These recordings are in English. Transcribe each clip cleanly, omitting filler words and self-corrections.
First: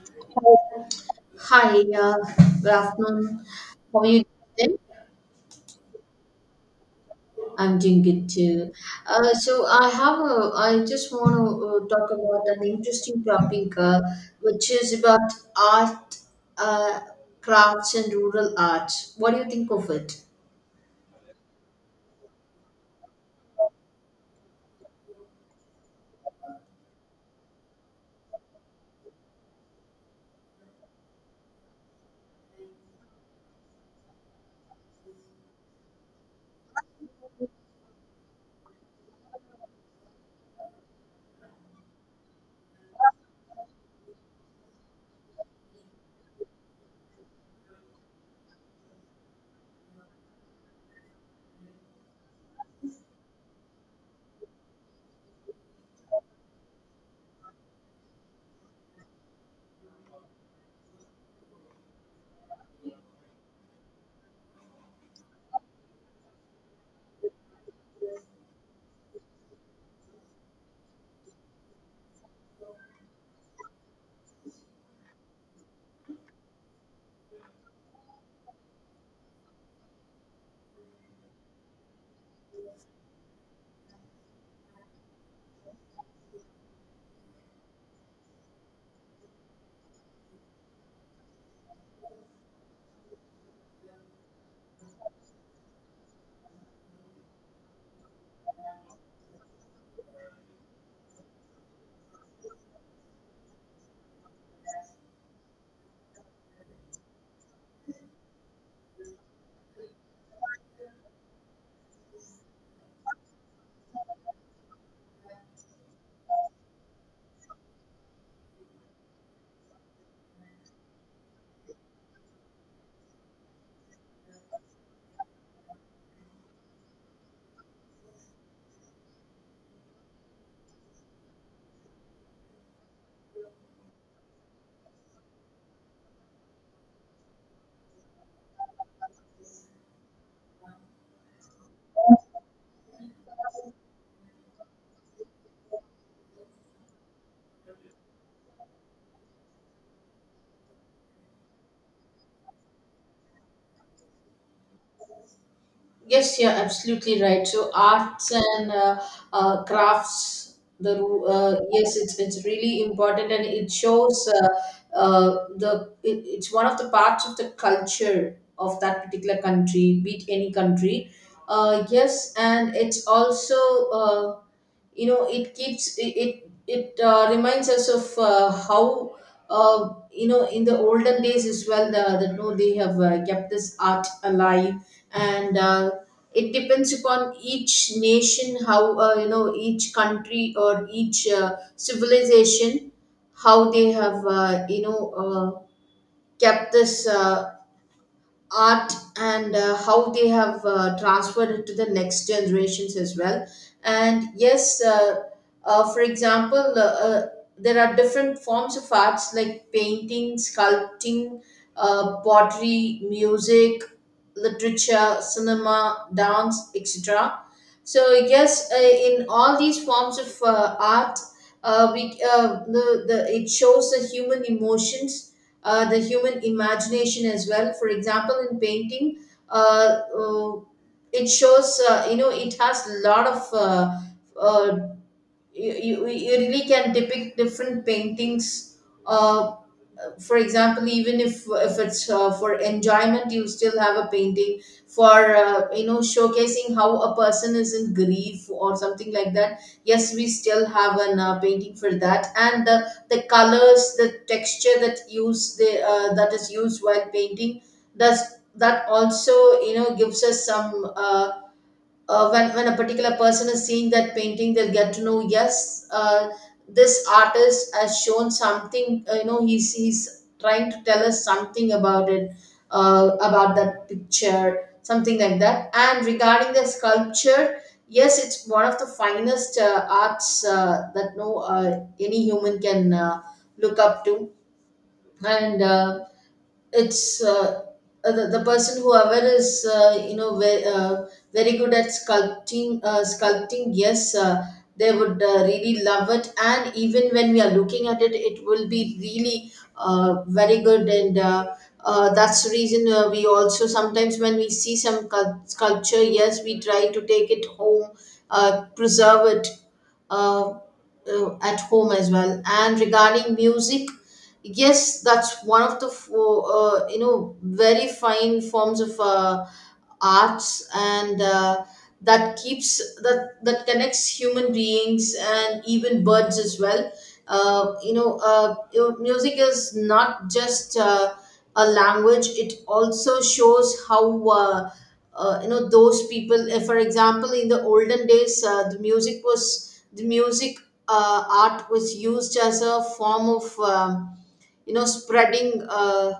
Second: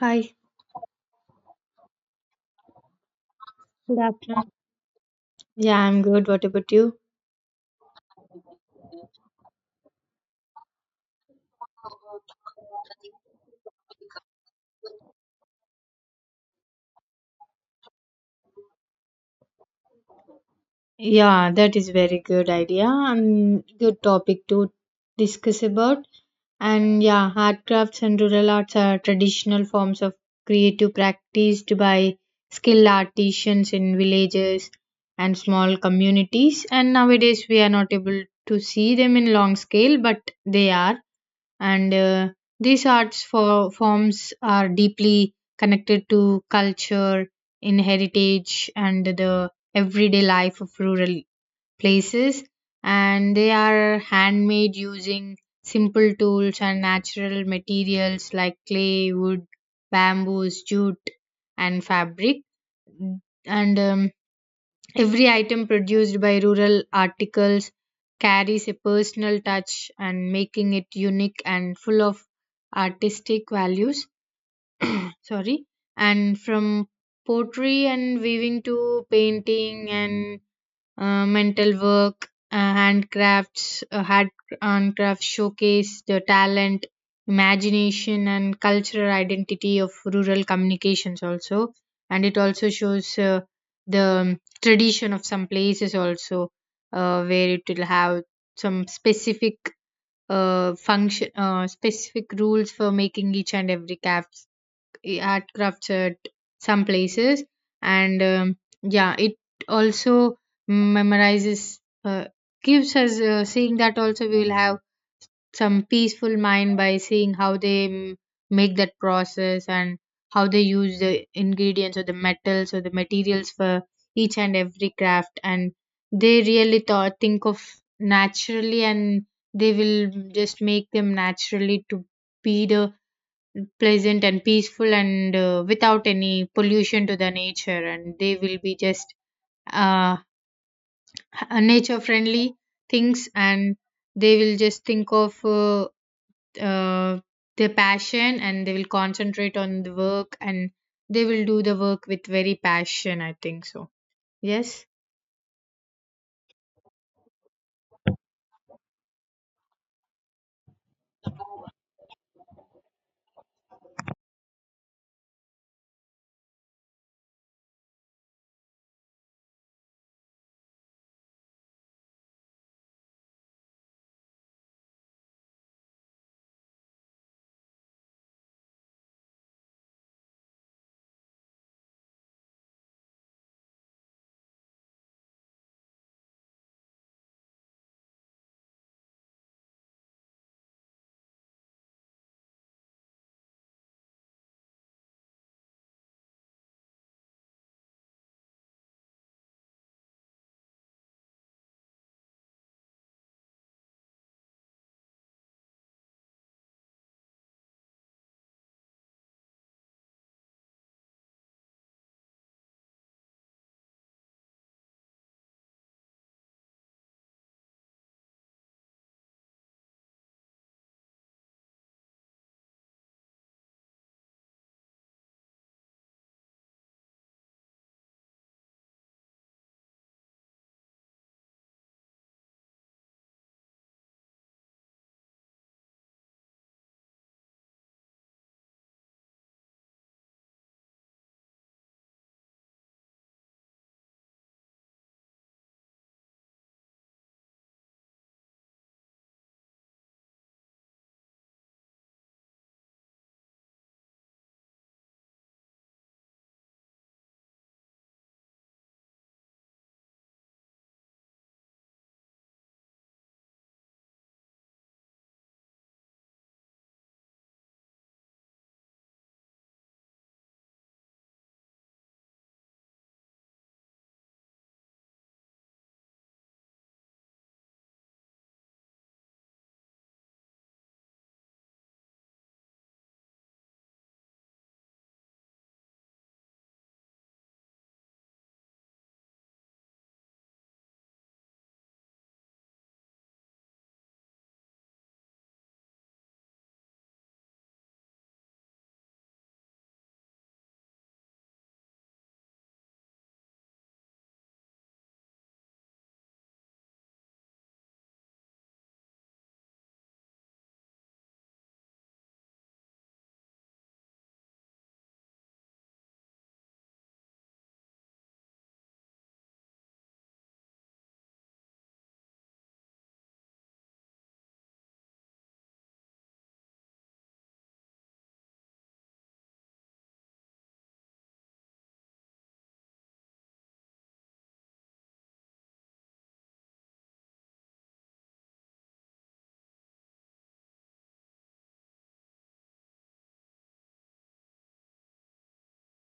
Hi, Hi, good afternoon. good How are you afternoon. doing? Yeah, I'm good. What about you? I'm doing good too. So I just want to talk about an interesting topic, which is about art, uh, crafts, and rural arts. What do you think of it? Yeah, that is very good idea and good topic to discuss about. And yeah, handcrafts and rural arts are traditional forms of creative practiced by skilled artisans in villages and small communities. And nowadays we are not able to see them in long scale, but they are. And These arts for forms are deeply connected to culture in heritage and the everyday life of rural places, and they are handmade using simple tools and natural materials like clay, wood, bamboos, jute, and fabric. And Every item produced by Rural Articles carries a personal touch and making it unique and full of artistic values. Sorry. And from pottery and weaving to painting and mental work, handcrafts showcase the talent, imagination, and cultural identity of rural communications also. And it also shows the tradition of some places also, where it will have some specific function, specific rules for making each and every craft art crafts at some places, and yeah, it also memorizes, uh, gives us seeing that also we will have some peaceful mind by seeing how they make that process, and how they use the ingredients or the metals or the materials for each and every craft, and they really thought think of naturally, and they will just make them naturally to be the pleasant and peaceful and without any pollution to the nature, and they will be just uh, nature friendly things, and they will just think of uh, their passion, and they will concentrate on the work, and they will do the work with very passion, I think so. Yes. Yes, you're absolutely right. So arts and crafts, yes, it's really important, and it shows uh, it's one of the parts of the culture of that particular country, be it any country. Yes, and it's also. Uh, it keeps it, reminds us of how in the olden days as well the, that no they have kept this art alive, and it depends upon each nation how, each country or each civilization, how they have uh, kept this art, and how they have transferred it to the next generations as well. And yes, for example, there are different forms of arts like painting, sculpting, pottery, music, literature, cinema, dance, etc. So yes, in all these forms of art, the it shows the human emotions, the human imagination as well. For example, in painting, uh, uh, it shows, it has a lot of uh, you really can depict different paintings. Uh, for example, even if it's for enjoyment, you still have a painting for, showcasing how a person is in grief or something like that. Yes, we still have an painting for that, and the colors, the texture that use, the that is used while painting, does that also, gives us some, when a particular person is seeing that painting, they'll get to know, yes, this artist has shown something, he's trying to tell us something about it, about that picture, something like that. And regarding the sculpture, yes, it's one of the finest arts that no any human can look up to. And it's uh, the person whoever is very, very good at sculpting, yes, they would really love it, and even when we are looking at it, it will be really very good. And that's the reason we also sometimes when we see some sculpture, yes, we try to take it home, preserve it uh, at home as well. And regarding music, yes, that's one of the very fine forms of arts. And that keeps that connects human beings and even birds as well. Music is not just a language, it also shows how, those people, if for example in the olden days, the music art was used as a form of, spreading,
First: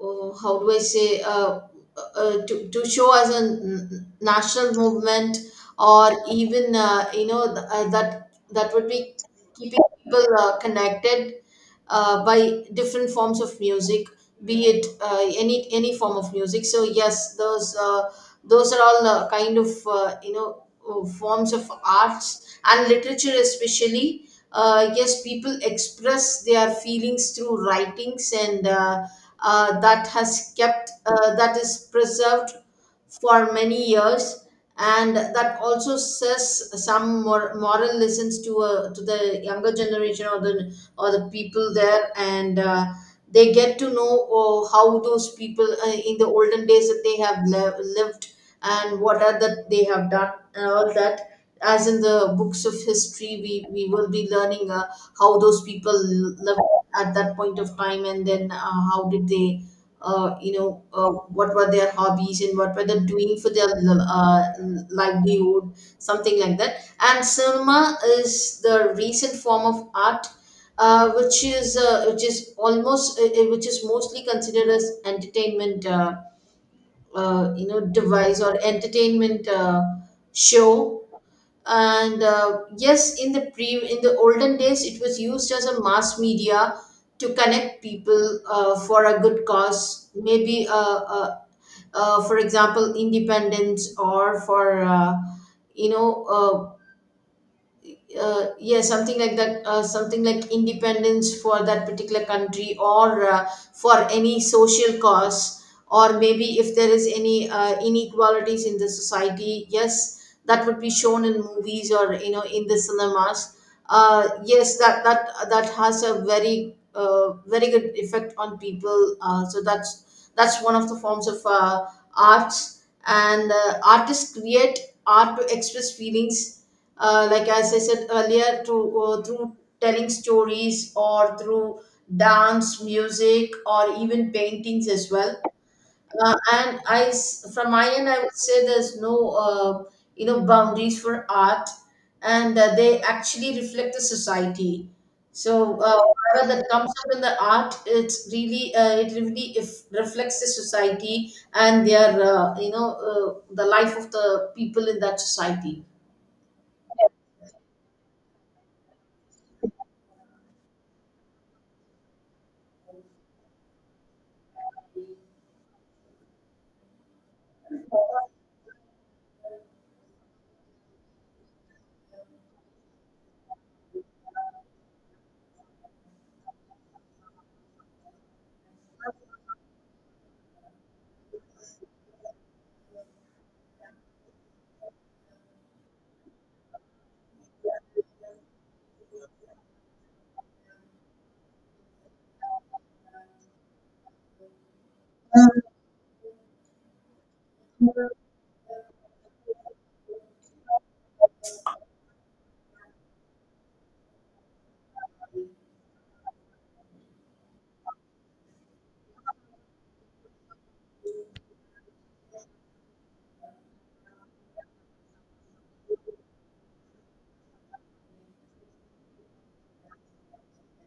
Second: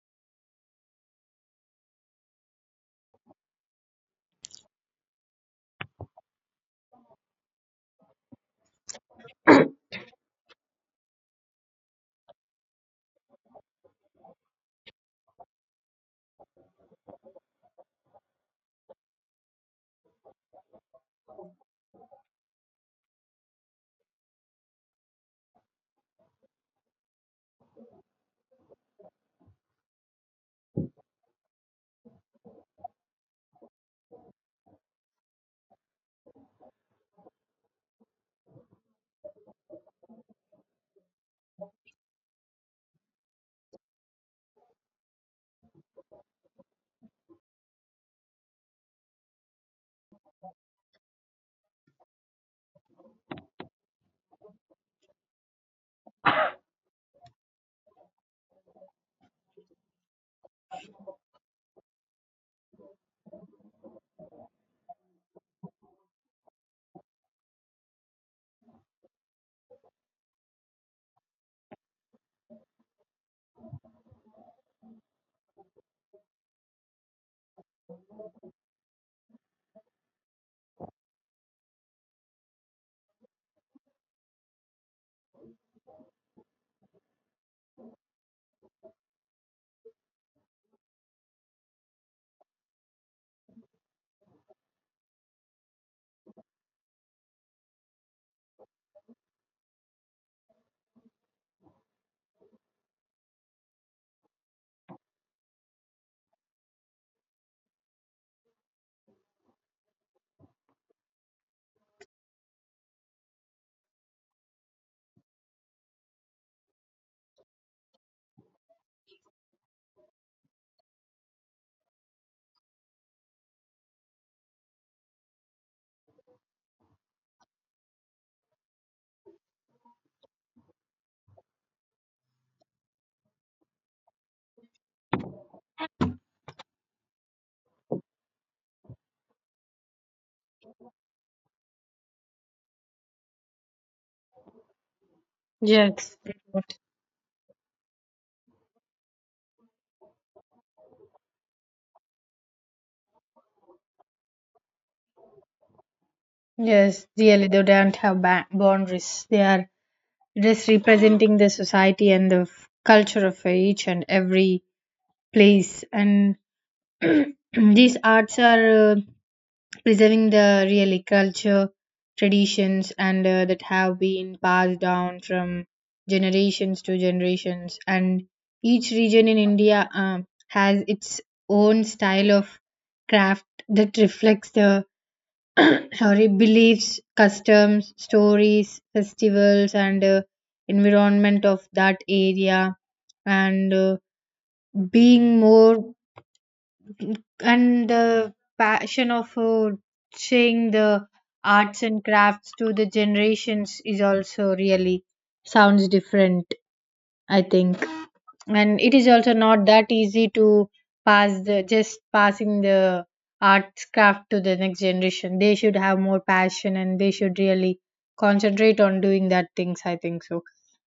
oh, how do I say, to show as a national movement, or even, that that would be keeping people connected by different forms of music, be it any form of music. So yes, those are all kind of, forms of arts and literature, especially. Yes, people express their feelings through writings, and that has kept that is preserved for many years, and that also says some moral lessons to, to the younger generation or the, or the people there. And they get to know, oh, how those people, in the olden days, that they have lived, and what are that they have done and all that. As in the books of history, we will be learning how those people lived at that point of time, and then how did they, what were their hobbies and what were they doing for their livelihood, something like that. And cinema is the recent form of art, which is almost, which is mostly considered as entertainment, device, or entertainment show. And yes, in the pre in the olden days, it was used as a mass media to connect people, for a good cause, maybe, uh, for example independence, or for, you know uh, yeah, something like that, something like independence for that particular country, or for any social cause, or maybe if there is any inequalities in the society, yes, that would be shown in movies, or you know in the cinemas. Yes, that that has a very very good effect on people. So that's one of the forms of arts. And artists create art to express feelings, like as I said earlier, through, through telling stories, or through dance, music, or even paintings as well. From my end, I would say there's no, boundaries for art, and they actually reflect the society. So Yes. whatever that comes up in the art, it's really it really if reflects the society and their, the life of the people in that society. Yes, really, they don't have boundaries. They are just representing the society and the culture of each and every place. And these arts are preserving the really culture, traditions, and that have been passed down from generations to generations. And each region in India has its own style of craft that reflects the sorry, beliefs, customs, stories, festivals, and environment of that area. And being more, and the passion of saying the arts and crafts to the generations is also really sounds different, I think, and it is also not that easy to pass the just passing the arts craft to the next generation. They should have more passion, and they should really concentrate on doing that things, I think so.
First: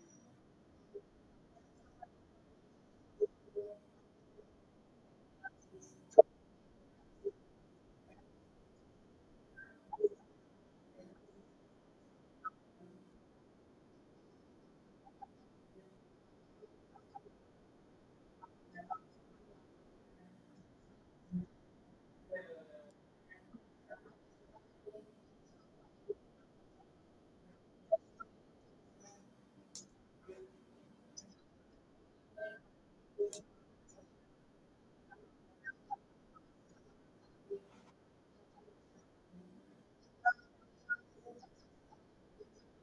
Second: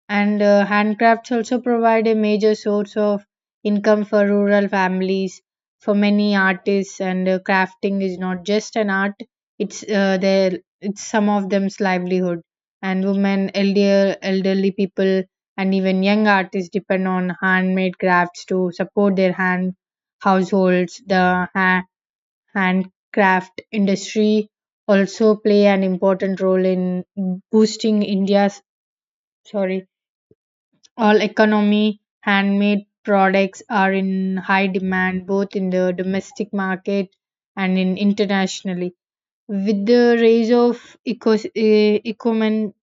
And handcrafts also provide a major source of income for rural families. For many artists, and crafting is not just an art, it's their it's some of them's livelihood. And women, elderly people, and even young artists depend on handmade crafts to support their hand households. The ha- handcraft industry also play an important role in boosting India's, sorry, all economy. Handmade products are in high demand both in the domestic market and in internationally, with the rise of eco- e- ecomen-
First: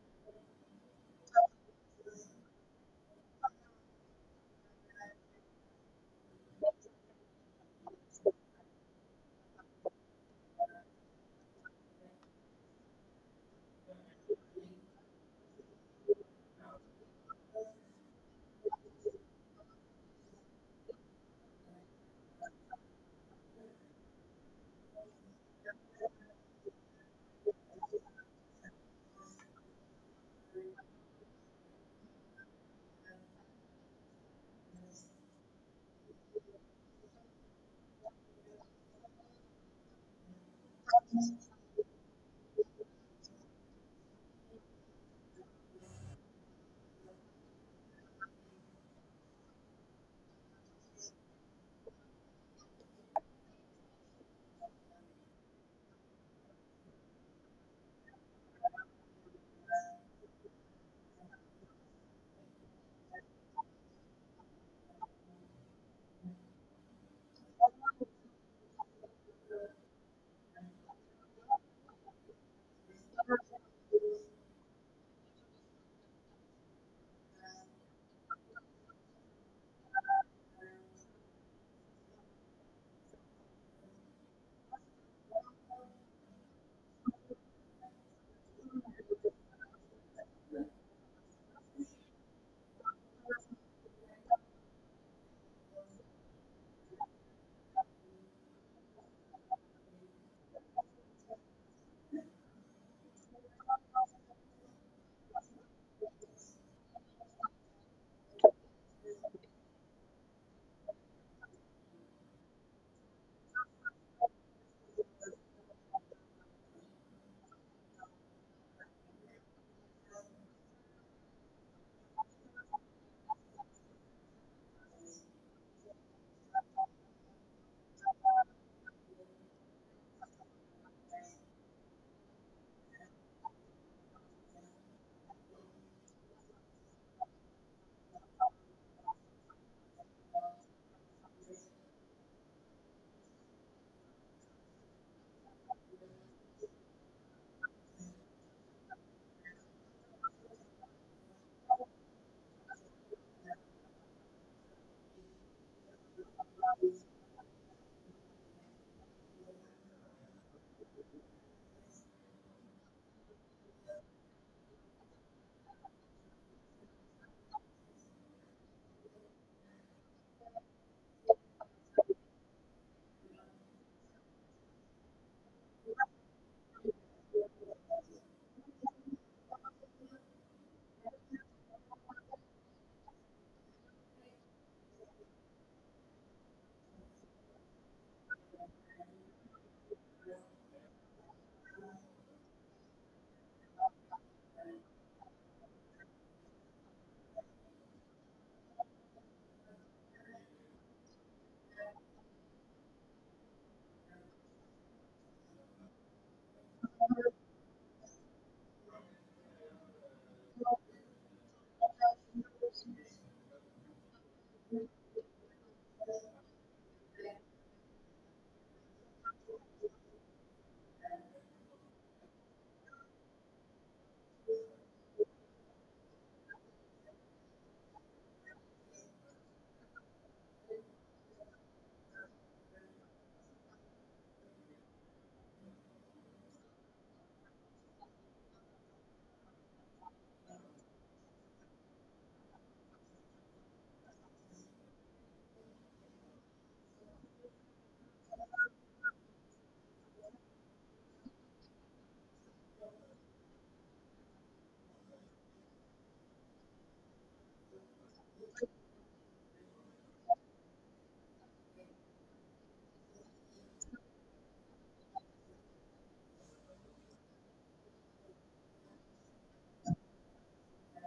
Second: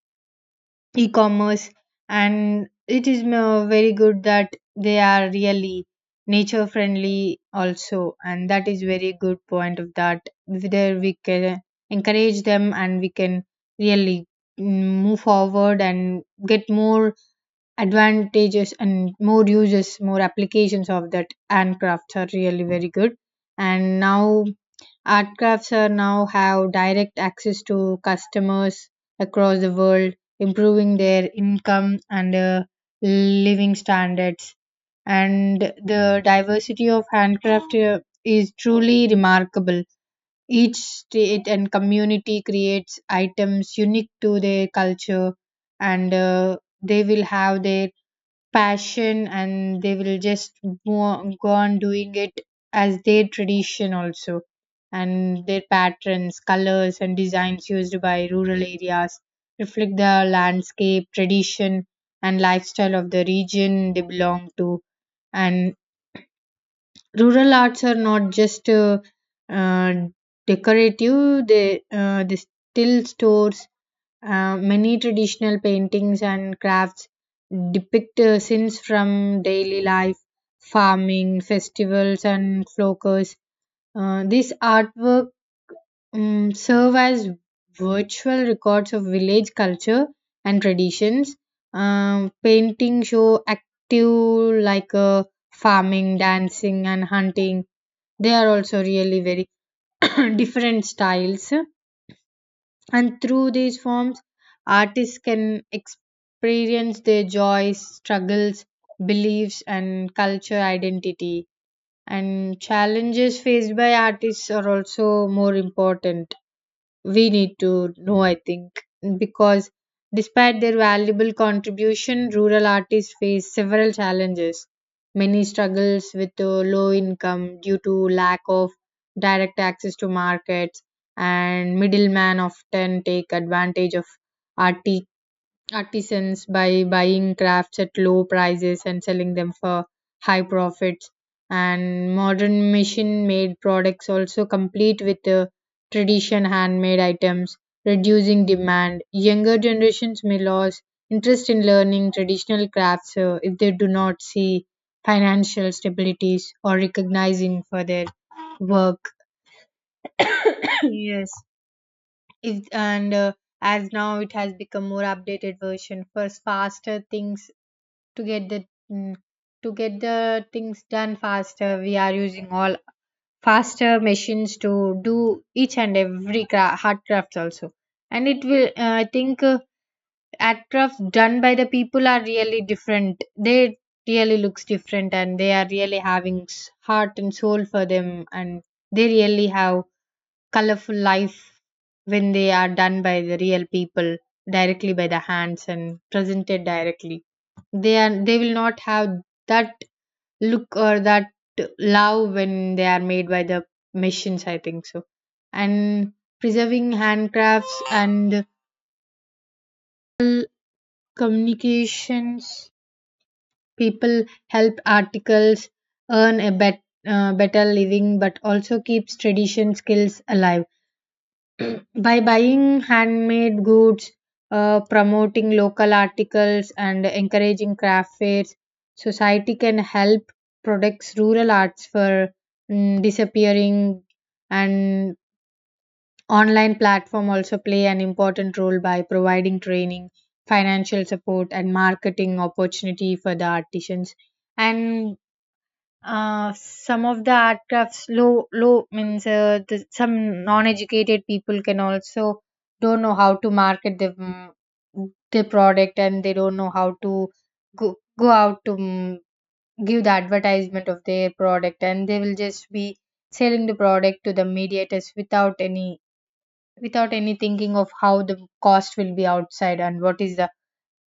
e-commerce. And it is very good that they are really nature friendly also, and that is very good point of that. There we can encourage them, and we can really mm, move forward and get more advantages and more uses, more applications of that handcrafts are really very good. And now art crafts are now have direct access to customers across the world, improving their income and living standards. And the diversity of handcraft is truly remarkable. Each state and community creates items unique to their culture, and they will have their passion, and they will just go on doing it as their tradition also. And their patterns, colors, and designs used by rural areas reflect the landscape, tradition, and lifestyle of the region they belong to. And rural arts are not just uh, decorative, they still stores many traditional paintings and crafts depict scenes from daily life, farming, festivals, and flocks. This artwork serve as virtual records of village culture and traditions. Painting show active like farming, dancing, and hunting. They are also really very different styles, and through these forms, artists can experience their joys, struggles, beliefs, and culture identity. And challenges faced by artists are also more important, we need to know, I think, because despite their valuable contribution, rural artists face several challenges. Many struggles with low income due to lack of direct access to markets, and middlemen often take advantage of arti- artisans by buying crafts at low prices and selling them for high profits. And modern machine made products also complete with the tradition handmade items, reducing demand. Younger generations may lose interest in learning traditional crafts if they do not see financial stabilities or recognizing for their work. Yes, if, and as now it has become more updated version, first faster things to get the mm, to get the things done faster, we are using all faster machines to do each and every hard crafts also. And it will I think at crafts done by the people are really different. They really looks different, and they are really having heart and soul for them, and they really have colorful life when they are done by the real people directly by the hands and presented directly. They are, they will not have that look or that love when they are made by the machines, I think so. And preserving handcrafts and communications people help articles earn a better living, but also keeps tradition skills alive. By buying handmade goods, promoting local articles, and encouraging craft fairs, society can help protect rural arts for, disappearing. And online platform also play an important role by providing training, financial support, and marketing opportunity for the artisans. And some of the art crafts low low means some non-educated people can also don't know how to market the, the product, and they don't know how to go out to, give the advertisement of their product, and they will just be selling the product to the mediators without any, without any thinking of how the cost will be outside, and what is the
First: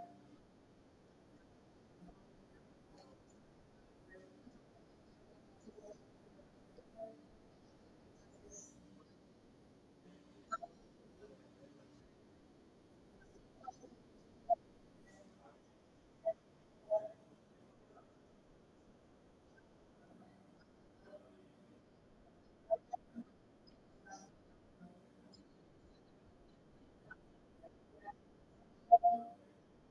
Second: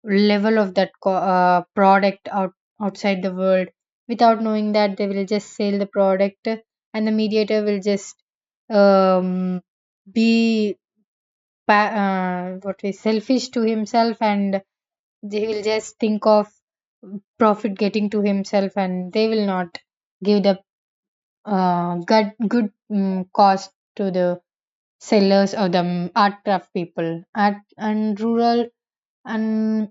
level of that product out, outside the world. Without knowing that they will just sell the product, and the mediator will just um, be what is selfish to himself, and they will just think of profit getting to himself, and they will not give the good cost to the sellers or the art craft people at and rural. And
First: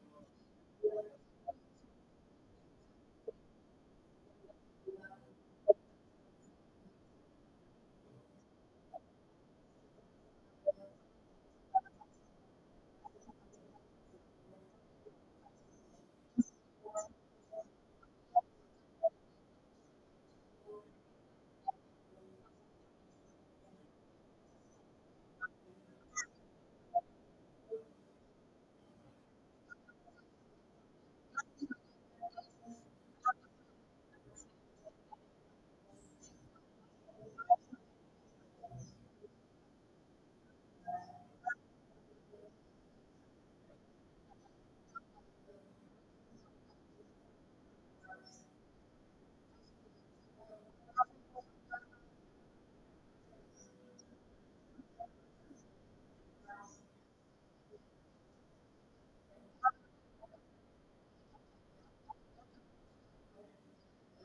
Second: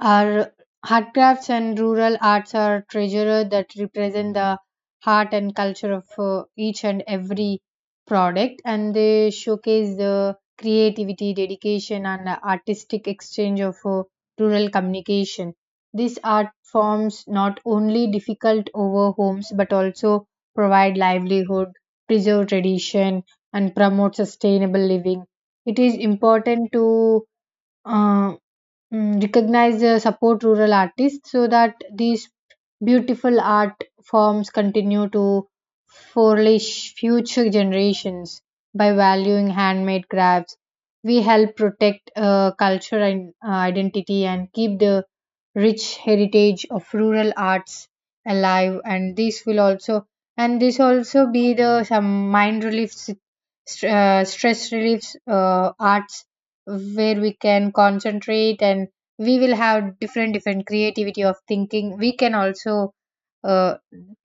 our handcrafts and rural arts are treasures that represent the heart and culture of each and every product, and they showcase the creativity, dedication, and artistic exchange of rural communication. These art forms not only difficult over homes but also provide livelihood, preserve tradition, and promote sustainable living. It is important to uh, recognize support rural artists so that these beautiful art forms continue to flourish future generations. By valuing handmade crafts, we help protect culture and identity, and keep the rich heritage of rural arts alive. And this will also, and this also be the some mind relief stress relief arts, where we can concentrate, and we will have different different creativity of thinking. We can also, uh,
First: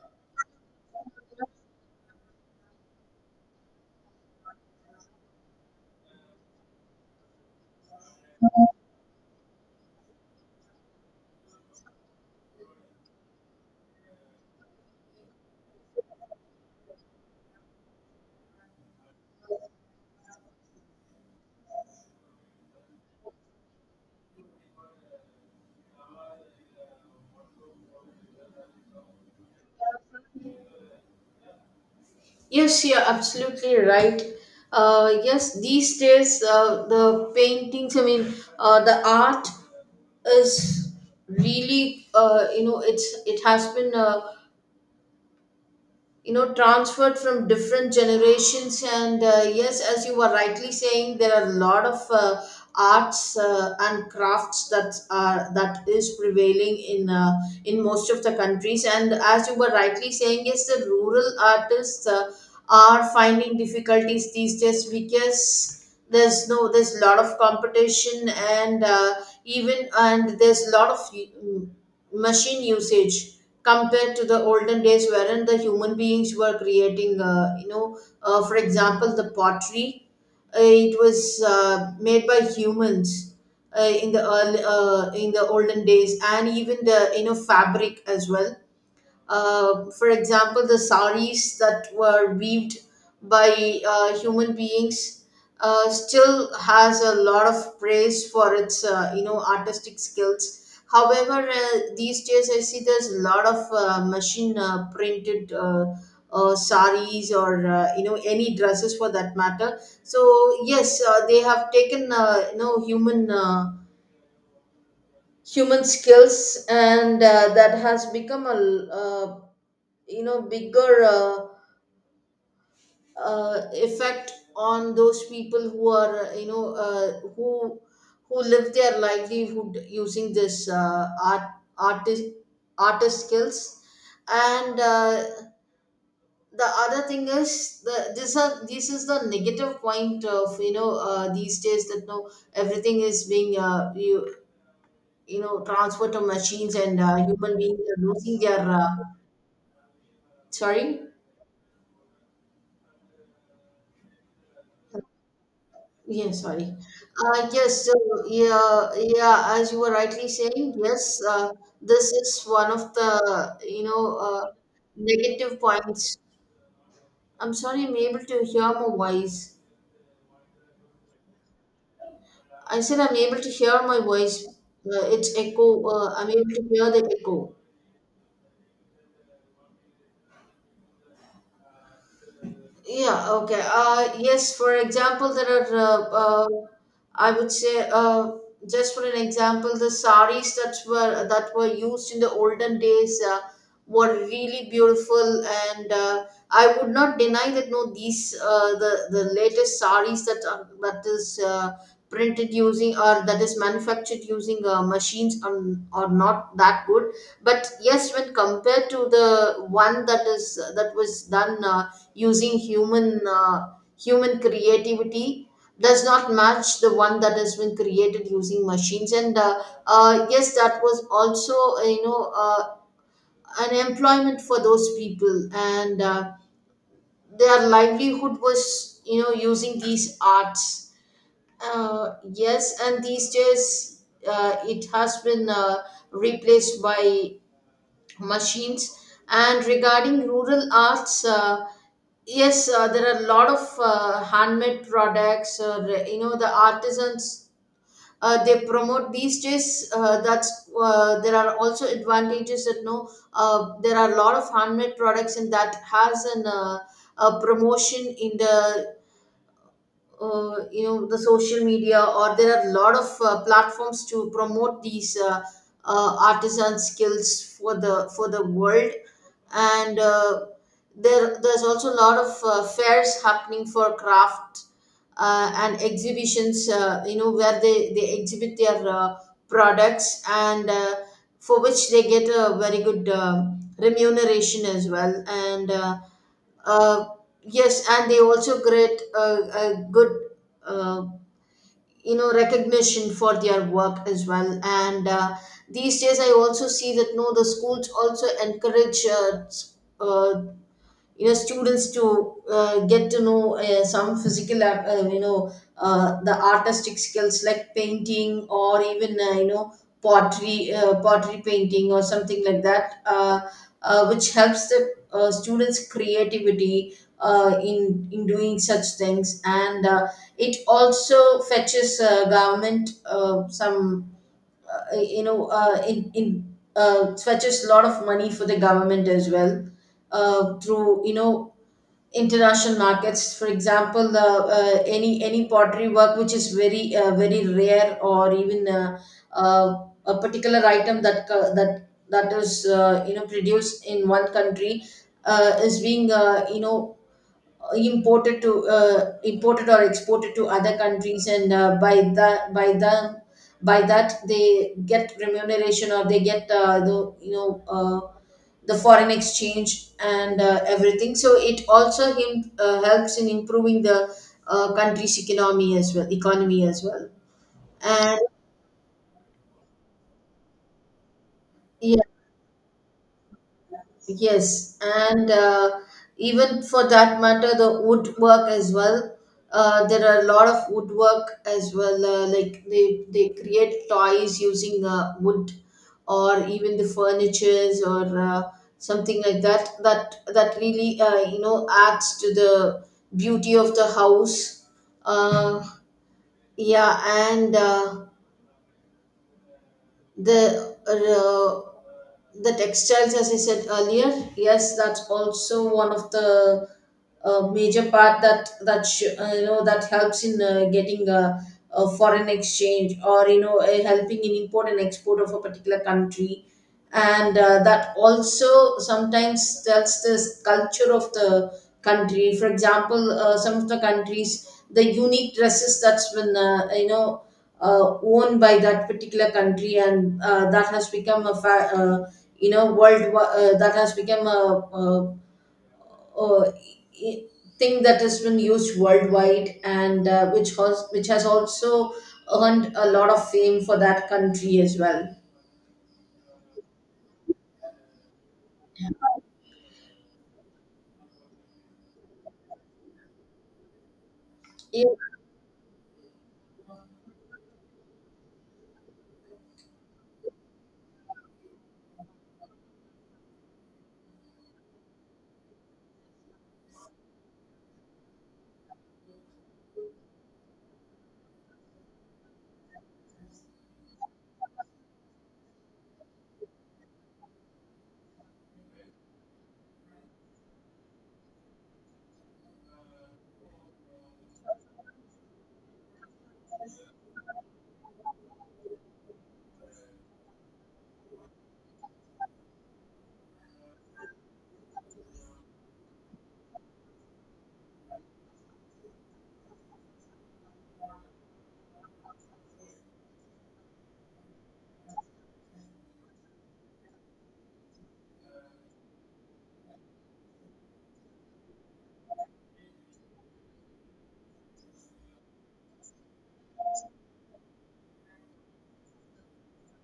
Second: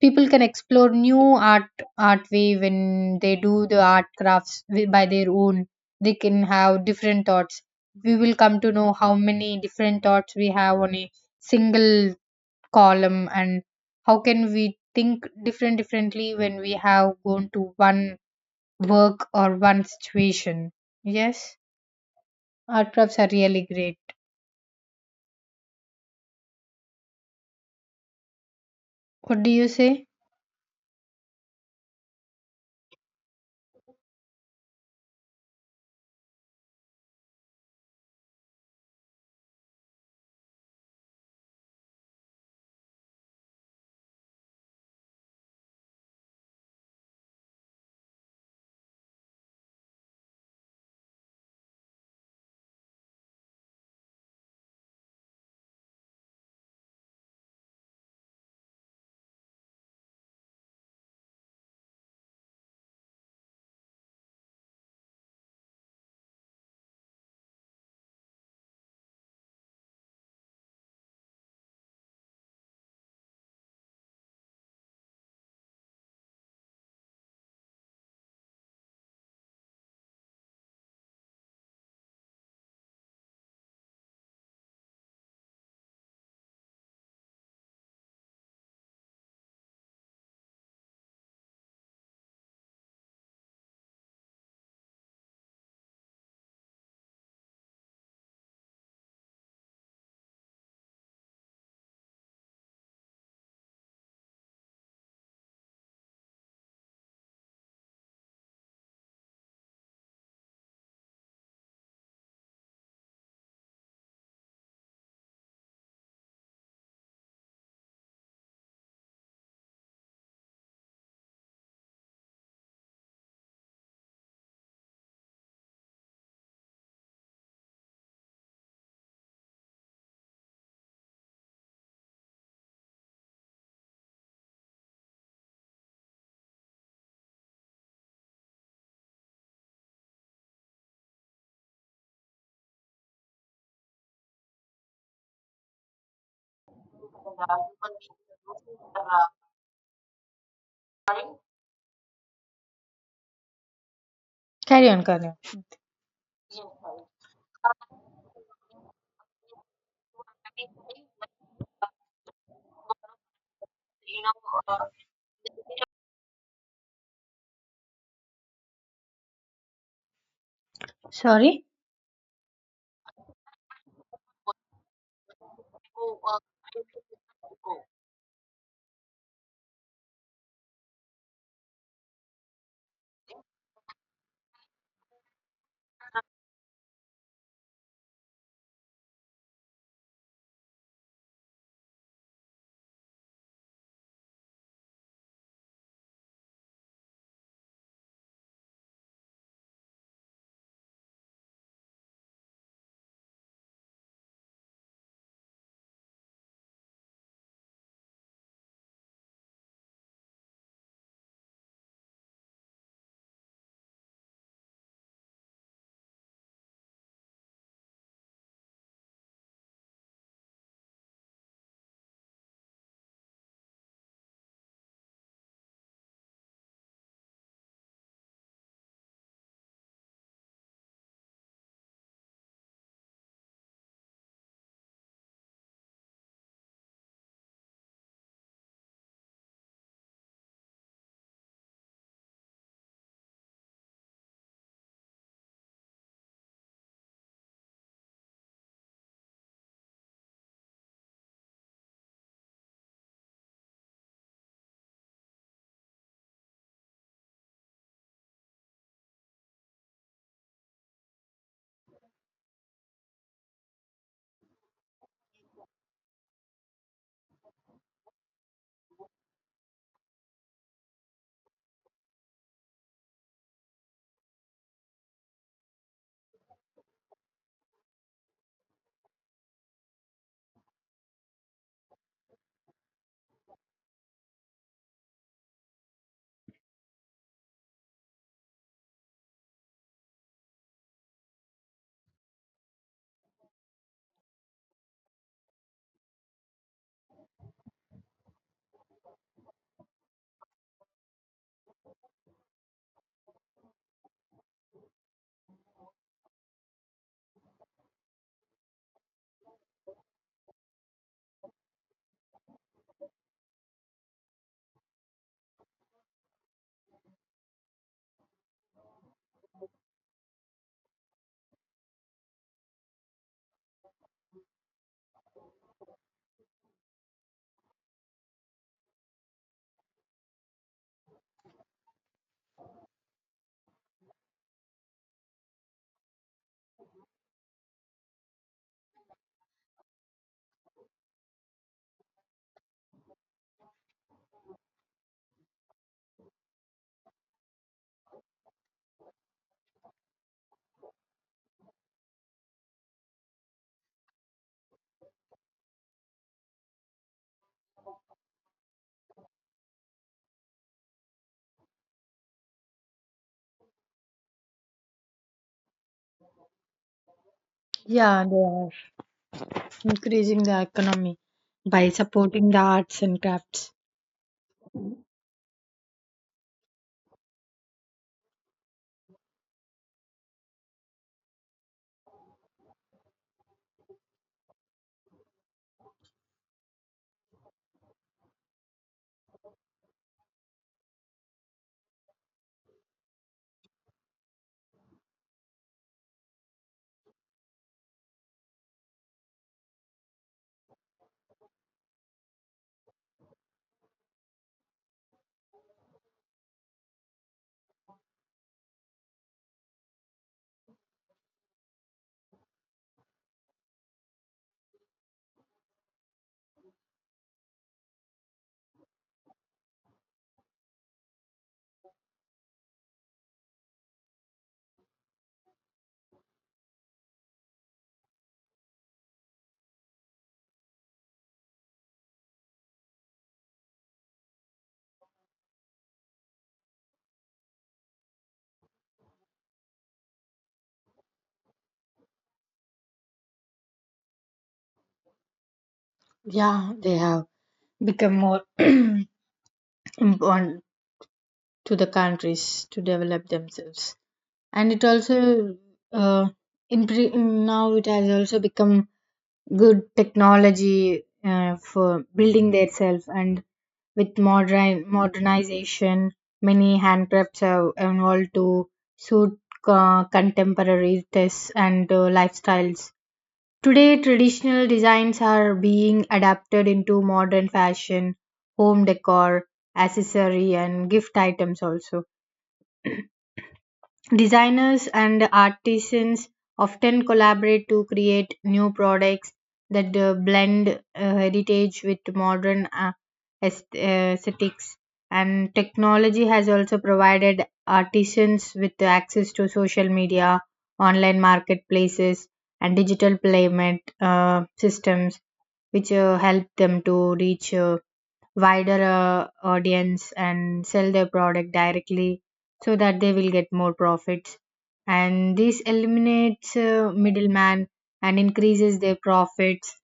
people can explore new art art way when they do the art crafts by their own. They can have different thoughts, we will come to know how many different thoughts we have on a single column, and how can we think different differently when we have gone to one work or one situation. Yes. Art crafts are really great. What do you say? Yes, you're absolutely right. Yes, these days, the paintings, I mean, the art is really, it's it has been. Transferred from different generations. And yes, as you were rightly saying, there are a lot of arts and crafts that are that is prevailing in, in most of the countries. And as you were rightly saying, yes, the rural artists are finding difficulties these days because there's no there's a lot of competition. And even and there's a lot of machine usage compared to the olden days, wherein the human beings were creating, for example the pottery, it was made by humans in the early, in the olden days. And even the, fabric as well, for example, the saris that were weaved by human beings still has a lot of praise for its, artistic skills. However, these days I see there's a lot of machine printed saris, or, any dresses for that matter. So yes, they have taken, human. Human skills, and that has become a, bigger effect on those people who are, who live their livelihood using this art artist artist skills. And the other thing is the this are this is the negative point of, these days, that no everything is being, you know, transferred to machines, and human beings are losing their sorry. Carry on, carry on. Yeah, sorry. Yes, so yeah, yeah, as you were rightly saying, yes, this is one of the, negative points. I'm sorry, I'm able to hear my voice. Sorry? I said I'm able to hear my voice. It's echo. I'm able to hear the echo. Yeah, okay. Yes, for example, there are, I would say, just for an example, the saris that were used in the olden days were really beautiful, and I would not deny that no, these the latest saris that is printed using, or that is manufactured using machines, are not that good. But yes, when compared to the one that is that was done. Using human creativity does not match the one that has been created using machines. And yes, that was also, an employment for those people. And their livelihood was, using these arts. Yes, and these days it has been replaced by machines. And regarding rural arts, yes, there are a lot of handmade products, or, the artisans, they promote these days, that's there are also advantages that no, there are a lot of handmade products, and that has an, a promotion in the, the social media, or there are a lot of platforms to promote these artisan skills for the world. And there's also a lot of fairs happening for craft and exhibitions, where they exhibit their products. And for which they get a very good remuneration as well. And uh, yes, and they also get a good uh, recognition for their work as well. And these days I also see that no the schools also encourage, students to get to know some physical the artistic skills like painting, or even, pottery, pottery painting or something like that, which helps the students creativity in doing such things. And it also fetches government some, you know in fetches a lot of money for the government as well, through, international markets. For example, any pottery work which is very very rare, or even, a particular item that that that is, produced in one country, is being, imported to, imported or exported to other countries. And by that, by that they get remuneration, or they get the, the foreign exchange and everything. So it also him helps in improving the country's economy as well, and Yeah, they are increasing the economy by yeah. supporting the arts and crafts. Yes, and even for that matter, the woodwork as well. There are a lot of woodwork as well. Like they create toys using wood, or even the furnitures or something like that. That that really, adds to the beauty of the house. Uh, yeah, and. The The textiles, as I said earlier, yes, that's also one of the major part, that that sh- you know that helps in getting a foreign exchange, or, helping in import and export of a particular country. And that also sometimes tells this culture of the country. For example, some of the countries, the unique dresses that's been, owned by that particular country. And that has become a uh, world, that has become a, a i- thing that has been used worldwide. And which has also earned a lot of fame for that country as well. Yeah, they have become more important to the countries to develop themselves. And it also, uh, now it has also become good technology for building themselves, and with modernization many handcrafts have evolved to suit contemporary tastes and lifestyles. Today traditional designs are being adapted into modern fashion, home decor, accessory, and gift items also. Designers and artisans often collaborate to create new products that blend heritage with modern aesthetics. And technology has also provided artisans with the access to social media, online marketplaces, and digital payment systems, which help them to reach wider audience and sell their product directly, so that they will get more profits, and this eliminates middleman and increases their profits.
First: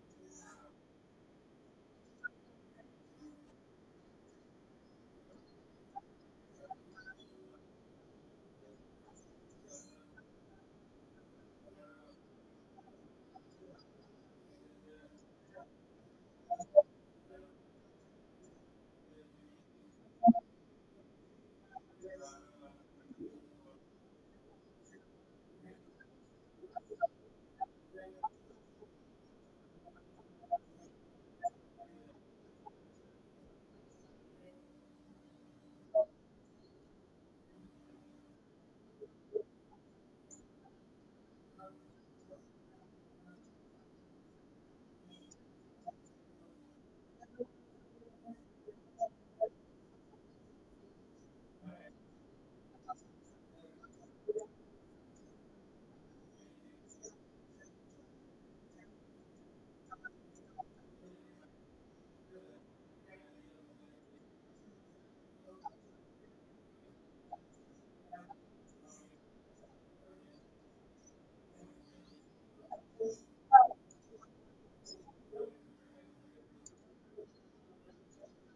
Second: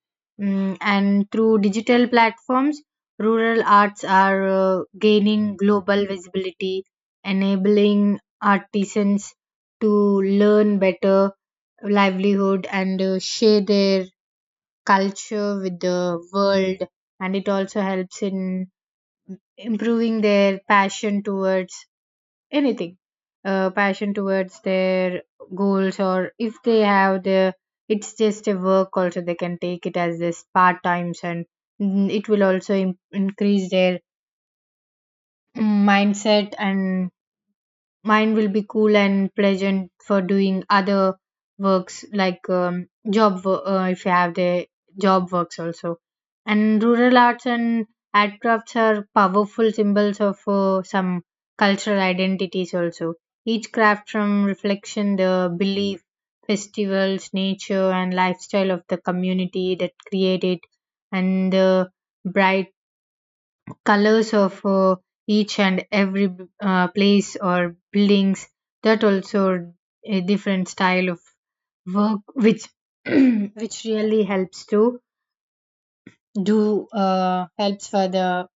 And through digital platforms, rural arts are gaining global visibility, enabling artisans to learn better livelihood and share their culture with the world. And it also helps in improving their passion towards anything passion towards their goals, or if they have the, it's just a work also, they can take it as this part times. And it will also increase their mindset, and mine will be cool and pleasant for doing other works, like job if you have the job works also. And rural arts and art crafts are powerful symbols of some cultural identities also. Each craft from reflection, the belief, festivals, nature, and lifestyle of the community that create it, and the bright colors of each and every place or buildings, that also a different style of work, which which really helps to do helps for the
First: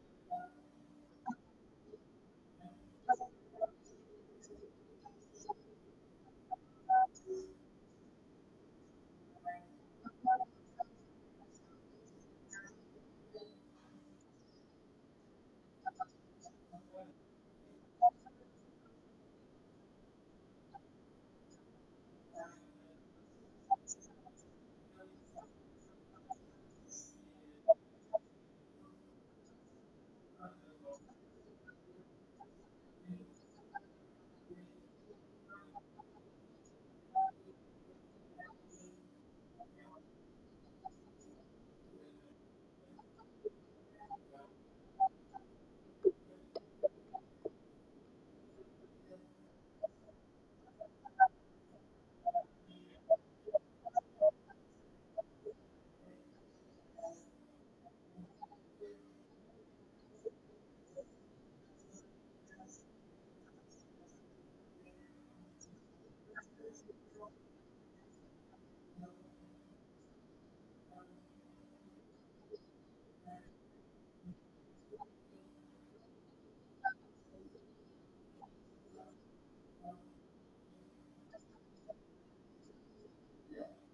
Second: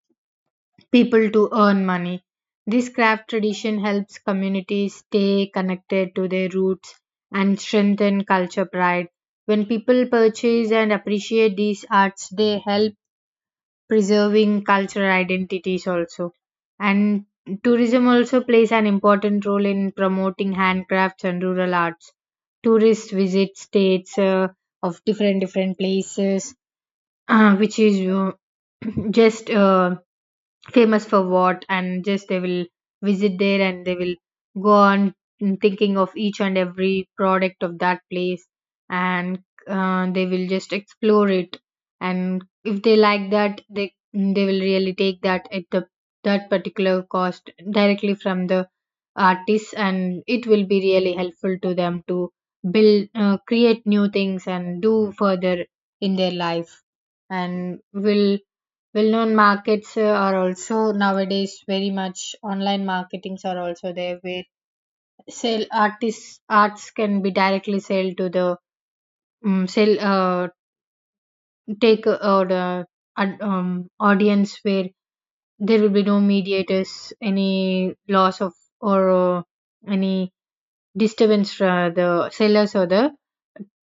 people to earn money. This craft tradition helps communities stay connected to their roots and strengthen culture pride. When people purchase and appreciate these arts, they help preserving cultural identities also. And tourism also plays an important role in promoting handcrafts and rural arts. Tourists visit states of different different places, which is just famous for what, and just they will visit there, and they will go on thinking of each and every product of that place. And they will just explore it, and if they like that, they will really take that at the that particular cost directly from the artists, and it will be really helpful to them to build create new things and do further in their life. And will well-known markets are also nowadays, very much online marketings are also there, where sell artists arts can be directly sell to the sell take the audience, where there will be no mediators, any loss of, or any disturbance for the sellers or the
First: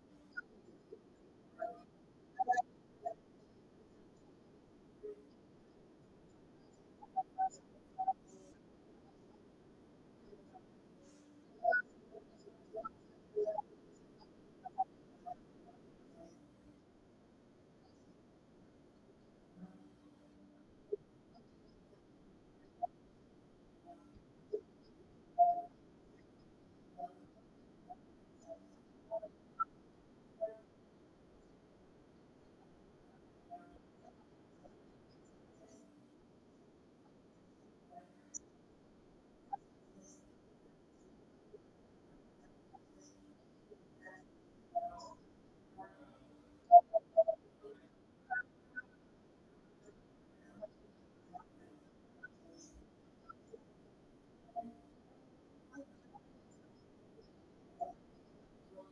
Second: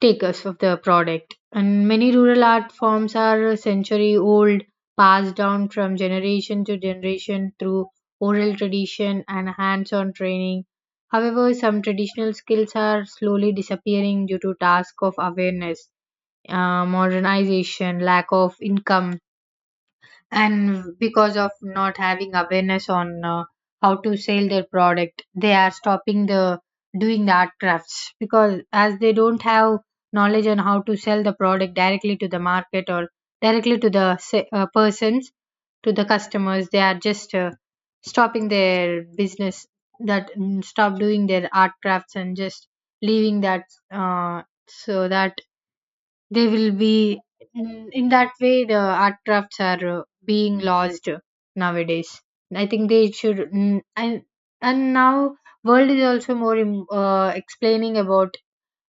takers of the product. And many rural art forms are century old, passed down from generation to generation through oral tradition and hands on training. However, some traditional skills are slowly disappearing due to task of awareness, modernization, lack of income, and because of not having awareness on how to sell their product, they are stopping the doing the art crafts, because as they don't have knowledge on how to sell the product directly to the market or directly to the persons, to the customers, they are just stopping their business, that stop doing their art crafts and just leaving that, uh, so that they will be in in that way the art crafts are being lost nowadays. I think they should, and now world is also more explaining about,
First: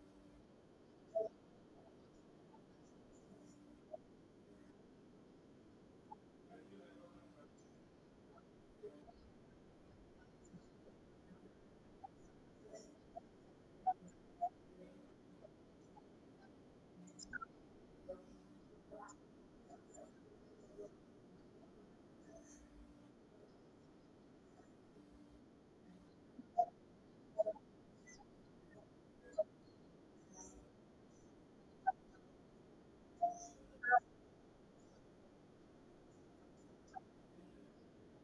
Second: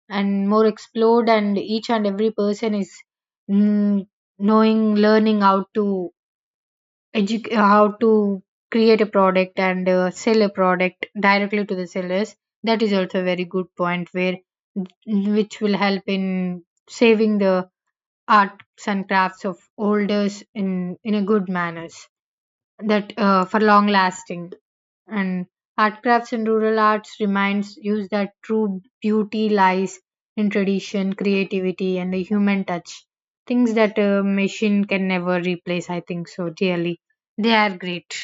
and more explored, and each and every person is mm, knowing, learning how to educate, how to create a product and sell a product directly to the sellers. That is also a very good point, where which will help in saving the arts and crafts of olders in a good manners, that for long lasting. And art crafts and rural arts reminds use that true beauty lies in tradition, creativity, and the human touch, things that a machine can never replace. I think so, really they are great.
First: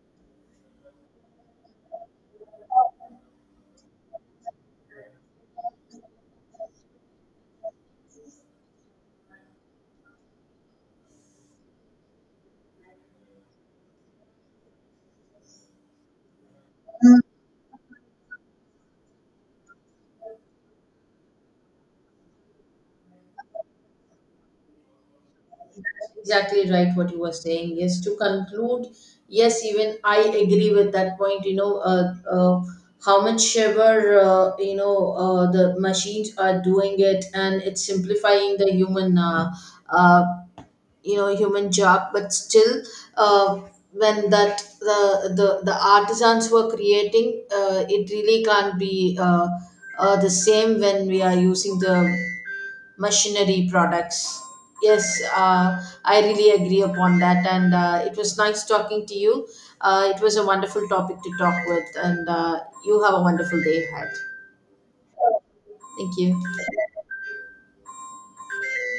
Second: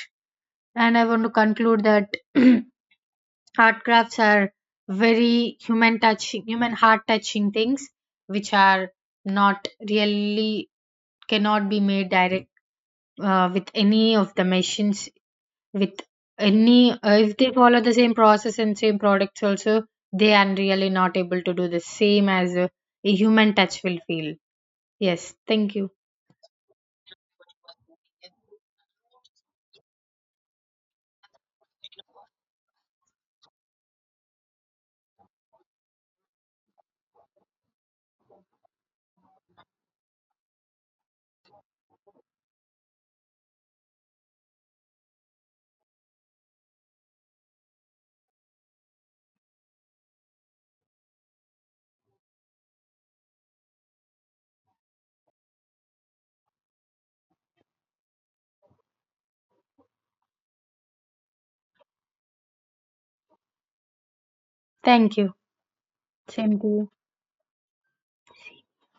And I want to conclude that art crafts are very human touching, human heart touching things, which are not really, cannot be made direct with any of the machines, with any, if they follow the same process and same products also, they are really not able to do the same as a human touch will feel. Yes, thank you. Exactly right what you were saying. Yes, to conclude, yes, even I agree with that point. You know, how much ever, the machines are doing it, and it's simplifying the human, uh, human job. But still, uh, when that the artisans were creating, it really can't be the same when we are using the machinery products. Yes, I really agree upon that, and it was nice talking to you. It was a wonderful topic to talk with, and you have a wonderful day ahead. Thank you. Thank Same you. to you.